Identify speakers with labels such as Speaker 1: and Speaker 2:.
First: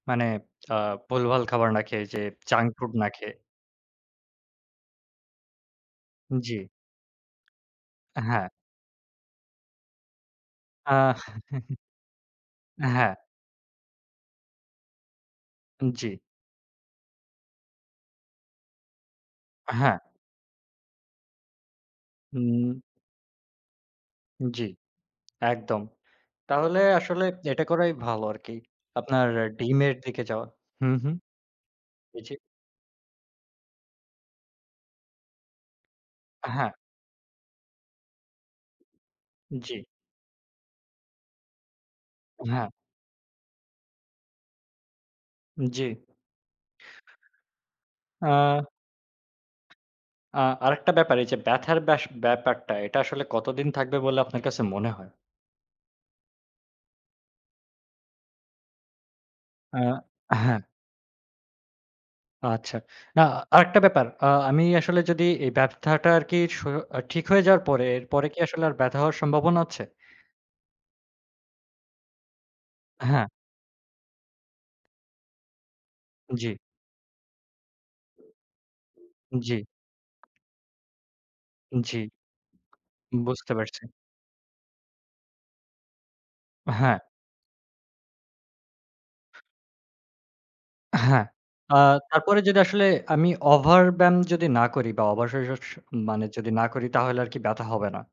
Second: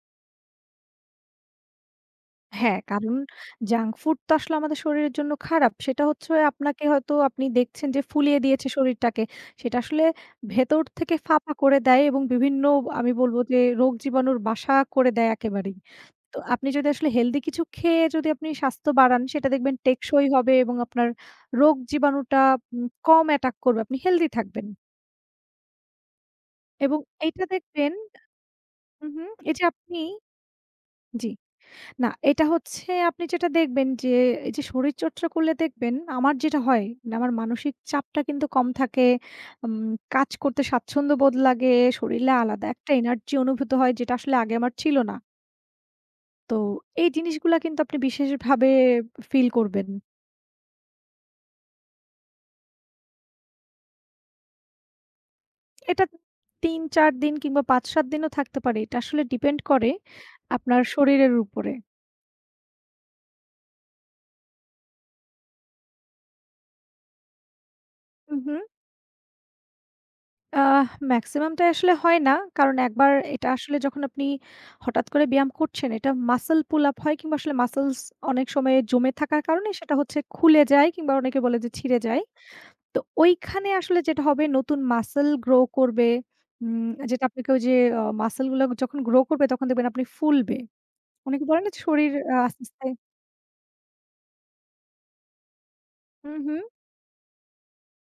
Speaker 1: মানে আ ভুলভাল খাবার না খেয়ে যে জাঙ্ক
Speaker 2: হ্যা,
Speaker 1: ফুড না
Speaker 2: কারণ
Speaker 1: খেয়ে
Speaker 2: জাঙ্ক ফুড তো আসলে আমাদের শরীরের জন্য খারাপ। সেটা হচ্ছে
Speaker 1: জ্বি।
Speaker 2: আপনাকে হয়তো আপনি দেখছেন যে ফুলিয়ে
Speaker 1: হ্যা।
Speaker 2: দিয়েছে শরীরটাকে সেটা আসলে ভেতর থেকে
Speaker 1: আহ!
Speaker 2: ফাঁপা করে দেয় এবং বিভিন্ন
Speaker 1: হ্যা।
Speaker 2: আমি বলব যে রোগ জীবাণুর বাসা করে দেয় একেবারেই।
Speaker 1: জ্বি।
Speaker 2: তো আপনি যদি আসলে হেলথি কিছু খেয়ে যদি আপনি স্বাস্থ্য বাড়ান, সেটা দেখবেন
Speaker 1: হ্যা।
Speaker 2: টেকসই হবে এবং আপনার রোগ জীবাণুটা উ
Speaker 1: হুম।
Speaker 2: কম অ্যাটাক করবে আপনি হেলথি থাকবেন।
Speaker 1: জ্বি, একদম। তাহলে
Speaker 2: এবং
Speaker 1: আসলে
Speaker 2: এইটা
Speaker 1: এটা করাই
Speaker 2: দেখবেন
Speaker 1: ভালো আরকি
Speaker 2: হু, হু,
Speaker 1: আপনার
Speaker 2: এইযে
Speaker 1: ডিমের
Speaker 2: আপনি
Speaker 1: দিকে যাওয়া। হুম, হুম।
Speaker 2: জ্বি। না
Speaker 1: জ্বি।
Speaker 2: এটা হচ্ছে আপনি যেটা দেখবেন যে এই যে শরীর চর্চা করলে দেখবেন আমার যেটা
Speaker 1: হ্যা।
Speaker 2: হয় নে আমার মানসিক চাপটা কিন্তু কম থাকে, উম
Speaker 1: জ্বি।
Speaker 2: কাজ করতে স্বাচ্ছন্দ্যবোধ লাগে, শরীলে আলাদা
Speaker 1: হ্যা।
Speaker 2: একটা এনার্জি অনুভূত হয় যেটা আসলে আগে আমার ছিল না।
Speaker 1: জ্বি।
Speaker 2: তো এই জিনিসগুলা কিন্তু আপনি বিশেষ
Speaker 1: আ
Speaker 2: ভাবে ফিল করবেন।
Speaker 1: আ আরেকটা ব্যাপার এই যে ব্যাথার ব্যাস, ব্যাপারটা এটা আসলে কতদিন থাকবে বলে আপনার কাছে মনে হয়?
Speaker 2: এটা ৩-৪ দিন কিংবা ৫-৭ দিনও থাকতে পারে। এটা আসলে ডিপেন্ড
Speaker 1: আ
Speaker 2: করে
Speaker 1: হ্যা।
Speaker 2: আপনার শরীরের উপরে।
Speaker 1: আচ্ছা, না আরেকটা ব্যাপার। আ আমি আসলে যদি এই ব্যাথাটা আর কি স্য ঠিক হয়ে যাওয়ার পরে, এরপরে
Speaker 2: হু,
Speaker 1: কি
Speaker 2: হু।
Speaker 1: আসলে আর ব্যাথা হওয়ার সম্ভাবনা আছে?
Speaker 2: আহ! মেক্সিমাম টাই আসলে হয় না কারণ একবার
Speaker 1: হ্যা।
Speaker 2: এটা আসলে যখন আপনি হঠাৎ করে ব্যায়াম করছেন, এটা
Speaker 1: জ্বি।
Speaker 2: মাসল পুল আপ হয় কিংবা আসলে মাসলস্ অনেক সময়ে জমে থাকার
Speaker 1: জ্বি।
Speaker 2: কারণে সেটা হচ্ছে খুলে যায় কিংবা অনেকে বলে যে ছিঁড়ে
Speaker 1: জ্বি।
Speaker 2: যায়। তো
Speaker 1: বুঝতে
Speaker 2: ঐখানে
Speaker 1: পারছি।
Speaker 2: আসলে যেটা হবে নতুন মাসল গ্রো করবে, উম
Speaker 1: হ্যা।
Speaker 2: যেটা আপনাকে ওই যে মাসল গুলো যখন গ্রো করবে, তখন দেখবেন আপনি ফুলবে
Speaker 1: হ্যা।
Speaker 2: অনেকে বলে না
Speaker 1: আ
Speaker 2: শরীর
Speaker 1: তারপরে যেটা
Speaker 2: আস্তে,
Speaker 1: আসলে
Speaker 2: আস্তে
Speaker 1: আমি ওভার ব্যায়াম যদি না করি বা ওভার স স মানে
Speaker 2: হু,
Speaker 1: যদি
Speaker 2: হু।
Speaker 1: না করি তাহলে আরকি ব্যথা হবে না?